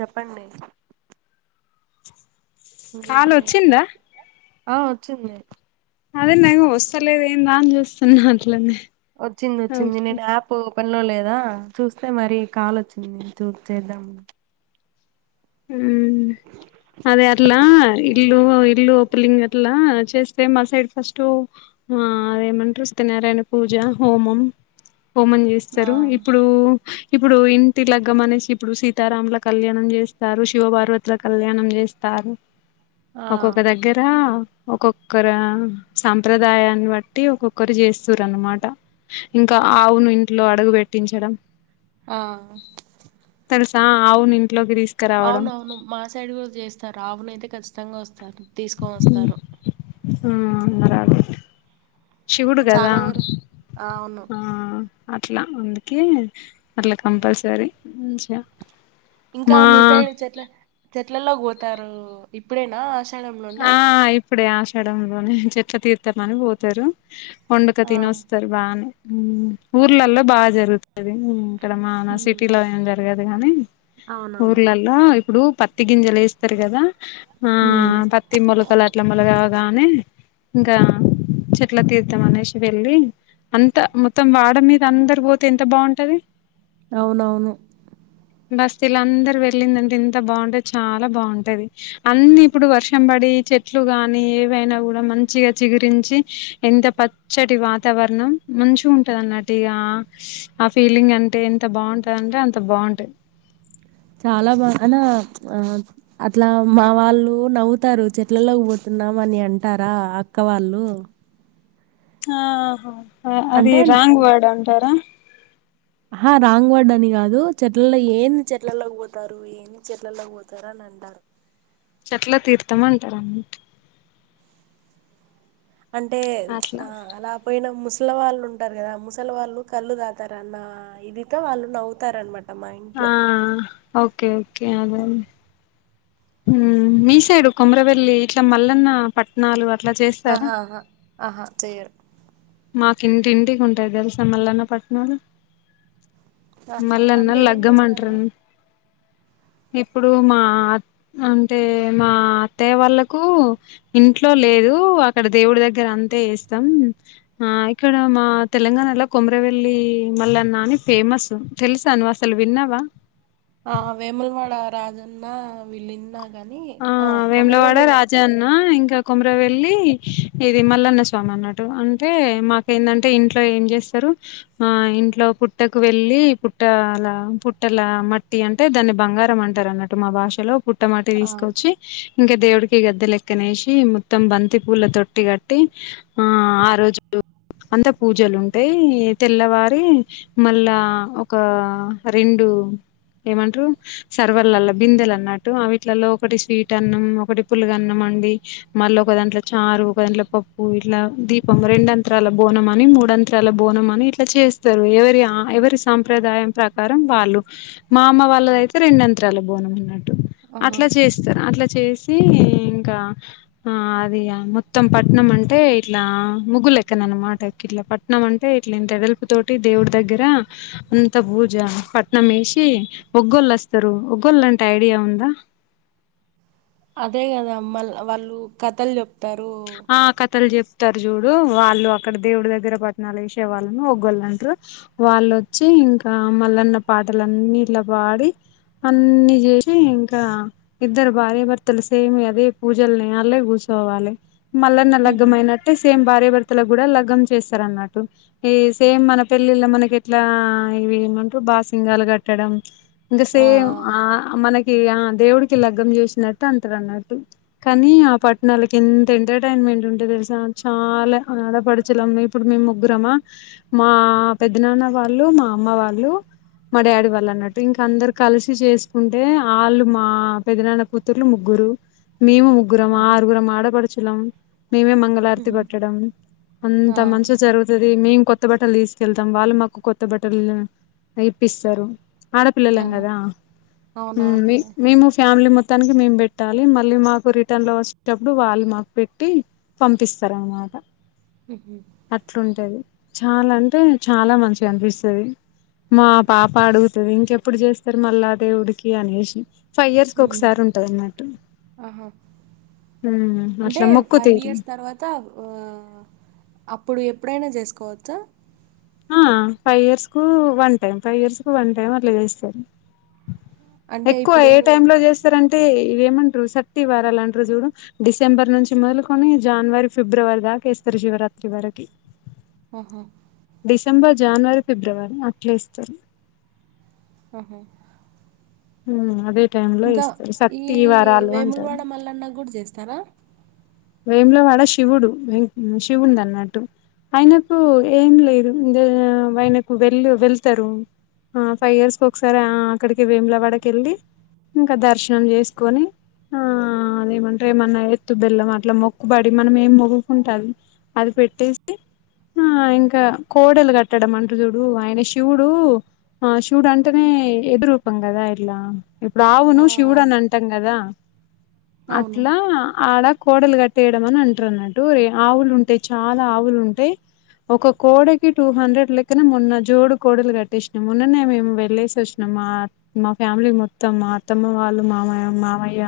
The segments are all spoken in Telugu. చెప్పండి కాల్ వచ్చిందా ఆ వచ్చింది. అదే నేను వస్తాలేదు ఏందా అని చూస్తున్నా అట్లనే వచ్చింది వచ్చింది ఓకే నేను యాప్ వోపన్లో లేదా చూస్తే మరి కాల్ వచ్చింది చూ చేద్దాం హ్మ్ అదే అట్లా ఇల్లు ఇల్లు ఓపలింగ్ అట్లా చేస్ స్తే మా సైడ్ ఫస్ట్ ఆ అదేమంటారు సత్యనారాయణ పూజ, హోమం హోమం ఆ చేస్తారు ఇప్పుడు ఇప్పుడు ఇంటి లగ్గ మనేసి ఇప్పుడు సీతారాముల కళ్యాణం చేస్ స్తారు శివ పార్వతుల కళ్యాణం జేస్తారు ఆ ఒక్కొక్క దగ్గర ఒక్కొక్కర సంప్రదాయాన్ని బట్టి ఒక్కొక్కరు చేస్తరునమాట ఇంకా ఆవును ఇంట్లో అడుగు పెట్టించడం ఆ తెల్సా అవును ఇంట్లోకి తీస్ అవునవును మా సైడ్ కూడా చేస్తారు ఆవునయితే ఖచ్చితంగా వస్తారు తీసుకొని వస్తారు. ఆ అన్నారాలే శివుడు గదా చాలా వరకు అవును ఆ అట్లా అందుకే అట్లా కంపల్సరీ మంచిగా ఇంకా మా మీ సైడ్ చెట్ల చెట్లల్లో పోతారు ఇప్పుడేనా ఆశ ఆ ఇప్పుడే ఆషాడంలోనే చెట్ల తీర్తాలని పోతారు వండుక ఆ తిని వస్తారు బానే అదే ఊర్లలో బాగా జరుగుతది. ఇక్కడ మా సిటీలో ఏం జరగదు కాని అవునవును ఊర్లలో ఇప్పుడు ప పత్తి గింజలు ఏస్తారు కదా ఆ ఉమ్ పత్తి మొలకలు అట్ల మొలగగానే ఇంకా చెట్లా తీర్ధం అనేసి వెళ్ళి అంత మొత్తం వాడ మీద అందరు పోతే ఎంత బాగుంటది అవునవును బస్తీల అందరు వెళ్ళిందంటే ఇంత బాగుంటే చాలా బాగుంటది అన్న ఇప్పుడు వర్ష్ షంబడి చెట్లు గాని ఏవైనా కూడా మంచిగా చిగురించి ఎంత ప చటి వాతావరణం మంచిగా ఉంటదన్నట్టు ఇగా ఆ ఫీలింగ్ అంటే ఎంత బాగుంటదంటే అంత బాగుంట చాలా బాగా అనా ఆ అట్లా మా వాళ్ళు నవ్వుతారు చెట్లలోకి పోతున్నామని అంటారా అక్క వాళ్ళు ఆహా అది అంటే న- రాంగ్వాడ్ అంటారా ఆహ రాంగ్ వడ్ అని కాదు చెట్లల్లో ఏంది చెట్లల్లోకి పోతారు ఏ చెట్లల్లో పోతార అని అంటారు చెట్లా తీర్థమంటారు అన్నమా అంటే అట్లా ఆ అలా పోయిన ముసలి వాళ్ళు ఉంటారు కదా ముసలి వాళ్ళు కళ్ళు దాతారన్న ఇదితో వాళ్ళు నవ్వుతారనమాట ఆ మా ఇంట్లో ఓకే ఓకే ఆ [unintelligible] మీ సైడు కొమురవెల్లి ఇట్లా మల్లన్న పట్ నాలు అట్లా చేస్ ఆహా ఆహా ఆహా చేయరు మాకు ఇంటి ఇంటికి ఉంటాయి తెలుసా మల్లన్న పట్నాలు ఆహా మల్లన్న అంటే ఏం లగ్గమంట్రు చేస్తారు ఇప్పుడు మా అంటే మా అత్తయ్య వాళ్ళకు ఇంట్లో లేదు అక్కడ దేవుడి దగ్గర అంతే ఏస్తాం ఆ ఇక్కడ మా తెలంగాణలో కొమురవెల్లి మల్లన్న అని ఫేమస్ తెలుసా నువ్ అసలు విన్నావా ఆ వేములవాడ రాజన్న వీళ్ళిన్నా గాని ఆ వేములవాడ కొమరవెల్లి వే రాజన్న ఇంకా కొమరవెల్లి ఇది మల్లన్న స్వామి అన్నట్టు అంటే మాక్ ఎందంటే ఇంట్లో ఏం చేస్తారు ఆ ఇంట్లో పుట్టకు వెళ్ళి పుట్టలా పుట్టల మట్టి అంట్ అంటే దాన్ని బంగారం అంటారు అన్నట్టు మా భాషలో పుట్టమాటి ఆ తీసుకొచ్చి ఇంకా దేవుడికి గద్ద లెక్కనేేసి మొత్తం బంతి పూల తొట్టి కట్టి ఆ ఆ రోజు అంత పూజలు ఉంటాయి తెల్లవారి మళ్ళా ఒక రెండు ఏమంటరు సర్వర్లలో బిందెలు అన్నట్టు అవీటిలలో ఒకటి స్వీట్ టన్నం ఒకటి పులుగన్నం అండి మళ్ళ ఒకదాంట్లో చారు ఒకదాంట్ల పప్పు ఇట్లా దీపం రెండంతరాల బోనం అని మూడంత్ త్రాల బోనం అని ఇట్లా చేస్తారు ఎవరి ఆ ఎవరి సాంప్రదాయం ప్రకారం వాళ్ళు మా అమ్మ వాళ్ళదయితే రెండత్రాల బోనం ఉన్నట్టు ఆహా అట్లా చేసి తారు అట్లా చేసి ఇంకా ఆ అది ఆ మొత్తం పట్నం అంటే ఇట్లా ముగ్గులెక్కన అన్నమాట గిట్లా ప ట్నంమంటే ఇట్లా ఇంత ఎడల్పు తోటి దేవుడి దగ్గర అంత బూజ పట్నం వేసి ఒగ్గొళ్ళేస్తారు ఒగ్గొల్ అంటే ఐడియా ఉందా అదే గదా మ్మల్ వాళ్ళు కథలు చెప్తారు ఆ కథలు చెప్తారు చూడు వాళ్ళు అక్కడ దేవుడి దగ్గర పట్నాలు ఏసే వాళ్ళని ఒగ్గోళ్ అంట్రు వాళ్ళొచ్చి ఇంకా మలన్న పాటలన్నీ ఇట్ల పాడి అన్నీ జేసి ఇంకా ఇద్దరు భార్యభర్తలు సేమ్ అదే పూజల్నే అల్ళే కూర్చోవాలే మల్లన్న ఉహు లగ్గమైనట్ ట్టే సేమ్ భార్యభర్తలకు కూడా లగ్గమ్ చేస్తారన్నట్టు ఏ సేమ్ మన పెళ్ళిళ్ళ మనకి ఎట్లా ఇవి ఏమంటరు బాసింగాలు కట్టడం ఇంకా సేమ్ ఆ మనకి ఇగ ఆ దేవుడికి లగ్గమ్ చేసినట్టు అంతరు అన్నట్టు కానీ ఆ పట్నాలకి ఇంత్ ఎంటర్టైన్మెంట్ ఉంటది తెలుసా చాలా ఆడపడుచులం ఇప్పుడు మేము ముగ్గురమా మా పెద్ద నాన్న వాళ్ళు మా అమ్మ వాళ్ళు మా డాడీ వాళ్ళు అన్నట్టు ఇంక అందరు కలిసి చేసుకుంటే ఆళ్ళు మా పెదనాన్న కూర్చ్ తుర్లు ముగ్గురు మేము ముగ్గురం ఆహా ఆరుగురం ఆడపడుచులం మేమే మంగళ హారతి ఉహు పట్టడం ఆ అంత మంచిగ జరుగుతది మేం కొత్ కొత్త బట్టలు తీసుకెళ్తాం వాళ్ళు మాకు కొత్త బట్టలు ఇప్పిస్తారు ఆడపిల్లలం ఆహా కదా ఊమ్ అవునవునులే మేము ఫ్యామిలీ మొత్తం త్తానికి మేము పెట్టాలి మళ్ళీ మాకు రిటర్న్ లో వచ్చేటప్పుడు వాళ్ళు మాకు పెట్టి పంపిస్తారు అనమాట ఊహు అట్లుంటది చాలా అంటే చాలా మంచిగా అనిపిస్తది మా పాప అడుగుతది ఇంకెప్పుడు జేస్తారు మళ్ళా దేవుడికి అనేసి ఫైవ్ ఇయర్స్కి ఉమ్ ఒకసారి ఉంటది అన్నట్టు ఊ అట్ల ఏ ఫైవ్ ఇయర్స్ తర్వాత అప్ అప్పుడు ఎప్పుడైనా చేసుకోవచ్చా ఆ ఫైవ్ ఇయర్స్ కు వన్ టైమ్ ఫైవ్ ఇయర్స్ కు వన్ టైం అట్లా చేస్తారు అంటే ఎక్కువ ఇప్పుడు ఏ టైమ్ లో చేస్తారంటే ఇవేమంటారు సట్టి వారాలంటారు చూడు డిసెంబర్ నుంచి మొదలుకొని జానవరి ఫిబ్రవరి దాకా ఏస్తారు శివరాత్రి వరకి ఆహా డిసెంబర్ జనవరి ఫిబ్రవరి అట్లేస్తరు ఆహా ఉమ్ అదే టైం ఇంకా ఈ వేముల వాడ మల్లన్నా గూడా జేస్తరా వేములవాడ శివుడు శివున్ దన్నట్టు ఆయనకు ఏం లేదు ఆయనకు వెళ్ళ్ వెళ్తరు ఆ ఫైవ్ ఇయర్స్కి ఒకసారి ఆ అక్కడికి వేములవాడకెళ్ళి ఇంకా దర్శనం చేసుకొని ఆ అదేమంటే ఏమన్నా ఎత్తు బెల్లము అట్లా మొక్కుబడి మనం ఏం మొగ్గకుంటే అది అది పెట్టేసి ఆ ఇంకా కోడలు గట్టడం అంటరుజూడు ఆయన శివుడు ఆ శివుడు అంటేనే ఎద్దు రూపం గదా ఇట్లా ఇప్పుడు ఆ ఆ ఆవును శివుడు అని అంటాం గదా అవును అట్లా ఆడ కోడలు గట్టేయడం అని అంటారు అన్నట్టు రే ఆవులు ఉంటయ్ చాలా ఆవులు ఉంటయ్ ఒక కోడకి టూ హండ్రెడ్ లెక్కనే మొన్న జోడు కోడలు కట్టెసినాం మొన్ననే మేము వెళ్లేసి వచ్చి నం మా మా ఫ్యామిలీ మొత్తం మా అత్తమ్మ వాళ్ళు మామయ్య మామయ్య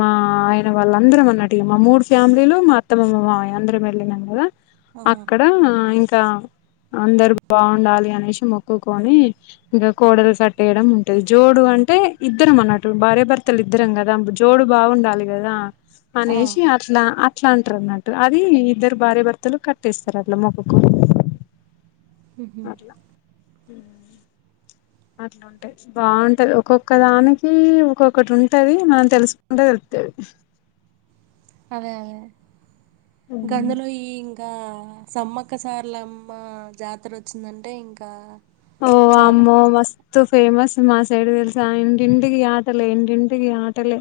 మా ఆయన వాళ్ళు అందరం అన్నట్టు ఇగ మా మూడు ఫ్యామిలీలు మా అత్తమ్మ మా మామయ్య అందరం వెళ్ళినం గదా ఆహా! అక్కడ ఇంకా అందరు బాగుండాలి అనేషి మొక్కుకొని ఇగ కోడల్ సట్టేయడం ఉంటది జోడు అంటే ఇద్దరం అన్నట్టు భార్య భర్తలు ఇద్దరం గదా జోడు బాగుండాలి గదా ఆ అనేషి అట్లా అట్లా అంటారు అన్నట్టు అది ఇద్దరు భార్యభర్తలు కట్టేస్తారు అట్లా మొక్కకొని ఉహు అట్లా అట్లా బాగుంటది ఒక్కొక్క దానికి ఒక్కొక్కటి ఉంటది మనం తెలుసుకుంటే తెలుత్తది అదే అదే గందులో ఈ గా సమ్మక్కసార్లమ్మ జాతర వచ్చిందంటే ఇంకా ఓ చాలా వామ్మో మస్ సో ఫేమస్ మా సైడ్ దెలుసా ఇంటింటికి ఆటలే ఇంటింటికి ఆటలే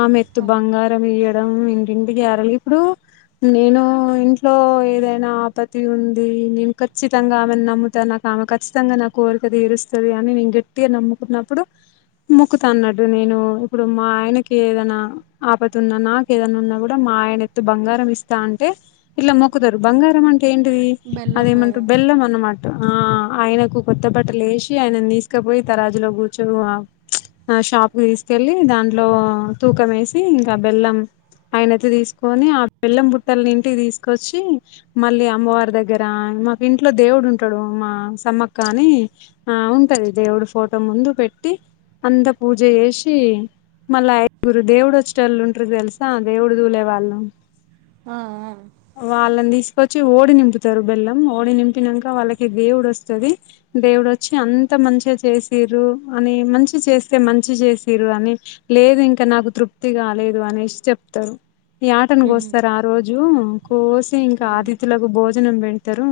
ఆ మెత్తు బంగారం ఇయ్యడం ఇంటింటికి యేరాలి ఇప్పుడు నేను ఇంట్లో ఏదైనా ఆపతి ఉంది నేను ఖచ్చితంగా ఆమెను నమ్ముతా నాకు ఆమె ఖ చ్చితంగా నా కోరిక దీరుస్తది అని నేను గట్టిగా నమ్ముకున్నప్పుడు మొక్కుతా అన్నట్టు నేను ఇప్పుడు మా ఆయనకి ఏదన్నా ఆపత్తు ఉన్న నాకు ఏదన్న ఉన్నా గూడా మా ఆయన ఎత్తు బంగారం ఇస్తా అంటే ఇట్లా మొక్కుతరు బంగారం అంటే ఏంటిది బెల్లం కదా అదేమంటారు బెల్లం అన్నమాట ఆ ఆయనకు కొత్త బట్టలు యేషి ఆయనను దీసుకపోయి తరాజులో గూర్చు ఆ ఆ షాప్కి దీసుకెళ్ళి దాంట్లో తూకం యేసి ఇంకా బెల్లం ఆయన ఎత్తు దీసుకొని ఆ బెల్లం బుట్టల్ని ఇంటికి దీసుకొచ్చి మళ్ళీ అమ్మవారి దగ్గర మాకు ఇంట్లో దేవుడు ఉంటాడు మా తమ్మక్క అని ఆ ఉంటది దేవుడు ఫోటో ముందు పెట్టి అంద పూజ జేషి మళ్ళా ఐదుగురు దేవుడు వచ్చేటోళ్ళు ఉంటరు దెలుసా దేవుడు దూలే వాళ్ళు ఆ ఆ వాళ్ళని దీసుకొచ్చి ఓడి నింపుతారు బెల్లం ఓడి నింపినంక వాళ్ళకి దేవుడు వస్తది దేవుడొచ్చి అంత మంచిగా చేసిర్రు అని మంచి చేస్తే మంచి జేసిర్రు అని లేదు ఇంకా నాకు తృప్తి గాలేదు అనేషి చెప్తరు యాటను ఉహు గోస్తరు ఆ రోజు కోసి ఇంకా ఉమ్ అతిధులకు భోజనం బెడతరు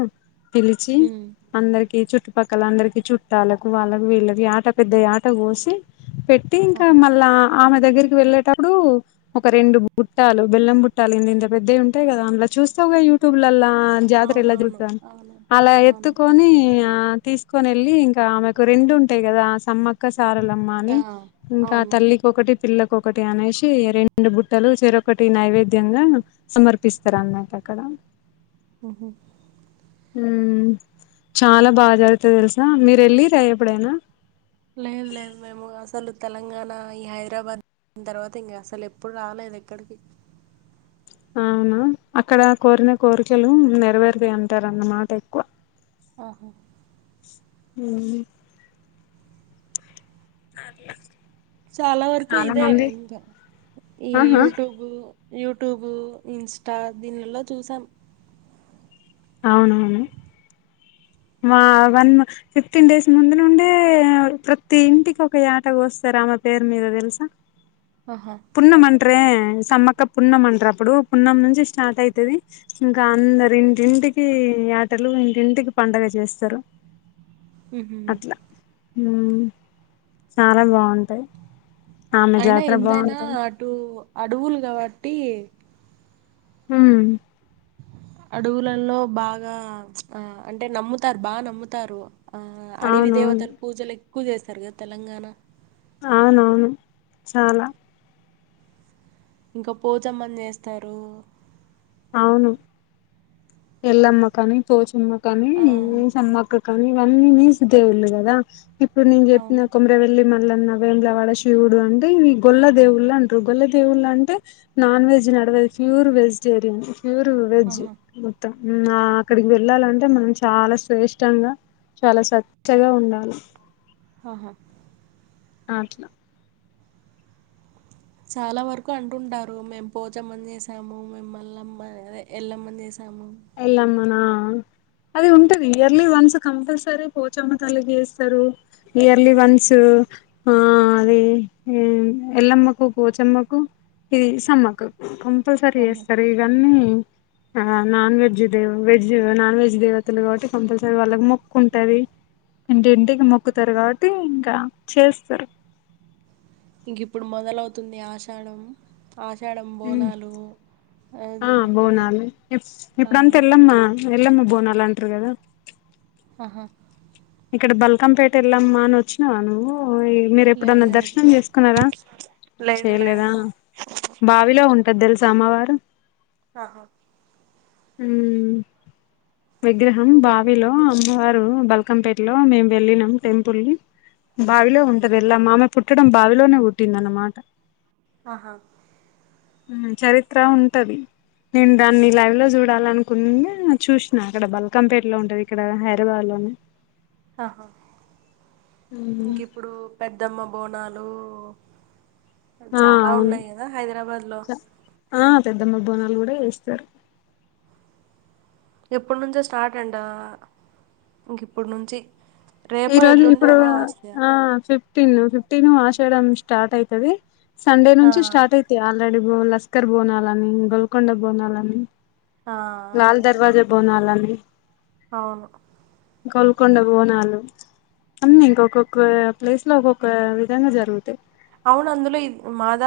పిలిచి ఉమ్ అందరికీ చుట్టుపక్కల అందరికీ చుట్టాలకు వాళ్ళకు వీళ్ళకి యాట పెద్ద యాట కోసి పె టి ఇంకా ఆహా మళ్ళా ఆమె దగ్గరికి వెళ్ళేటప్పుడు ఒక రెండు బుట్టాలు బెల్లం బుట్టాలు ఇంతింత పెద్దవి ఉంటాయి కదా అందులా చూస్తావు యూట్యూబ్ లల్లా జాతర ఎలా అవునవును జరుపుతా అవును అలా ఎత్తు అవును నీ ఆ తీసుకొని ఎళ్ళి ఇంకా ఆమెకు రెండు ఉంటాయి కదా ఆ సమ్మ క్క సారలమ్మ అని ఆ ఇంకా అవును తల్లి ఒకటి పిల్లకొకటి అనేసి రెండు బుట్టలు చెరొకటి నైవేద్యంగా సమర్పిస్తారు అన్నట్టు అక్కడ హూహూ హూమ్ చాలా బా జరుగుతది తెలుసా మీరు ఎళ్ళిర్రా ఎప్పుడైనా ఏం లేదు మేము అసలు తెలంగాణ ఈ హైదరాబాద్ దీని తర్వాత ఇంగ అసలు ఎప్పుడూ రాలేదు ఎక్కడికీ అవునా అక్కడ కోరిన కోరికలు నెరవేరుతాయి అంటారు అన్నమాట ఎక్కువ ఆహా ఊ సర్లే చాలా వరకూ ఇదే ఇంతా ఈ ఆహా యూటూబు యూట్యూబు ఇన్స్టా దీనిల్లో చూసాం అవునవును మా వన్ ఫిఫ్టీన్ డేస్ ముందు నుండే ప్రతి ఇంటికి ఒక యాట కోస్తారు ఆమె పేరు మీద తెలుసా ఆహా పున్నం అంటరే సమ్మక్క పున్నం అంటారు అప్పుడు పున్నం నుంచి స్టార్ట్ అయితది ఇంకా అందరూ ఇంటింటికి యాటలు ఇంటింటికి పండగ చేస్తారు ఉహు అట్లా ఊ చాలా బావుంటాయి అయినా ఎంతైనా టూ అడువులు కాబట్టి హూమ్ అడువులల్లో బాగా ఆ అంటే నమ్ముతారు బా నమ్ముతారు ఆ అడివి అవునవును దేవతలు పూజలు ఎక్కువ చేస్తారు గా తెలంగాణ అవునవును చాలా ఇంకా పోచమ్మని చేస్తారు అవును ఎల్లమ్మ కానీ పోచమ్మ కానీ ఆం అమ్మక్క కానీ ఇవన్నీ నీసు దేవుళ్ళు కదా ఇప్పుడు నేను అవును చెప్పిన కొమ్మి రవెల్లి మల్లన్న వేములవాడ శివుడు అంటే ఇవి గొల్ల దేవుళ్ళు అంట్రు గొల్ల దేవుళ్ళు అంటే నాన్ వెెజ్ నడవదు ఫ్యూర్ వెజిటేరియన్ ఫ్యూర్ వెజ్ ఆహా మొత్తం ఉమ్ ఆ అక్కడికి వెళ్ళాలంటే మనం చాలా శ్రేష్టంగా చాలా సచ్చగా ఉండాలి హాహా ఆట్లా చాలా వరకూ అంటుంటారు మేం పోచమ్మని చేసాము మేం ఎల్లమ్మ అదే ఎల్లమ్మని చేసాము ఎల్లమ్మ నా ఔ అది ఉంటది ఇయర్లీ వన్స్ కంపల్సరీ పోచమ్మ తల్లి చేస్తరు ఇయర్లీ వన్సు ఆ అది ఎల్ల అమ్మకు పోచఅమ్మకు ఇది స అమ్మ అక్కకు కంపల్సరీ ఎస్ ఆహా స్తార్ ఇవ అన్నీ నాన్ వెజ్ దే వెజ్ నాన్ వెజ్ దేవతలు కాబట్టి కంపల్సరీ వాళ్ళకి మొక్కు ఉంట అది ఇంటి ఇంటికి మొక్కుతారు కాబట్టి ఇంకా చేస్తారు ఇంక ఇప్పుడు మొదలవుతుంది ఆషాఢం ఆషాఢం బోనాలు ఆ అదే ఈ బోనలు ఆ ఇప్పుడు అంతా వెళ్ళ అమ్మా వెళ్ళమ్మా బోనాలు అంట్రు కదా ఆహా ఇక్కడ బల్కంపేట వెళ్ళ అమ్మా అని వచ్చినావా నువ్వు ఓ మీరు ఎప్పుడ లేదు అన్నా లేదు దర్శనం చేసుకున్నారా లేదు చేయలేదా లేదు బావిలో ఉంట అది తెలుస అమ్మవారు ఆహా విగ్రహం ఇంకా బావిలో అమ్మవారు బల్ క్కంపేటలో మేము వెళ్ళినం టెంపుల్ బావిలో ఉంట అది ఎళ్లా అమ్మ పుట్టడం బావిలోనే పుట్టింది అన్నమాట ఆహా చరిత్ర ఉంట అది నేను దాన్ని లైవ్ లో చూడ్ డాల అనుకున్న చూసినా అక్కడ బల్కంపేటలో ఉంటది ఇక్కడ హైదరాబాద్ లోని ఆహా ఇంక ఇప్పుడు పెద్ద అమ్మ బోనాలు ఆ చాలా అవును ఉన్నాయి కదా హైదరాబాద్ లో ఆ పెద్ద అమ్మ బోనాలు కూడా చేస్తారు ఎప్పుడు నుంచో స్టార్ట్ అంట ఇంక ఇప్పుడు నుంచి ఈ రేపో రోజులు ఎల్లుండి ఇప్పుడు అమావాస్య ఆ చేప్ ఫ్టీన్ ఫిఫ్టీన్ ఆషాడం స్టార్ట్ అయిత అది సండే ఆ నుంచి స్టార్ట్ అయిత్ ఆల్రెడీ బో లస్కర్ బోనాల అని గోల్కొండ బోనాలని ఆ ఆ లాల్ దర్వాజా బోనాల్ అని అవును కొల్కొండ బోనాలు అన్ని ఇంక ఒక్కొఒక్క ప్లేస్ లో ఒక్కొ ఒక్క విధంగా జరుగుతాయి అవును అందులో మాదా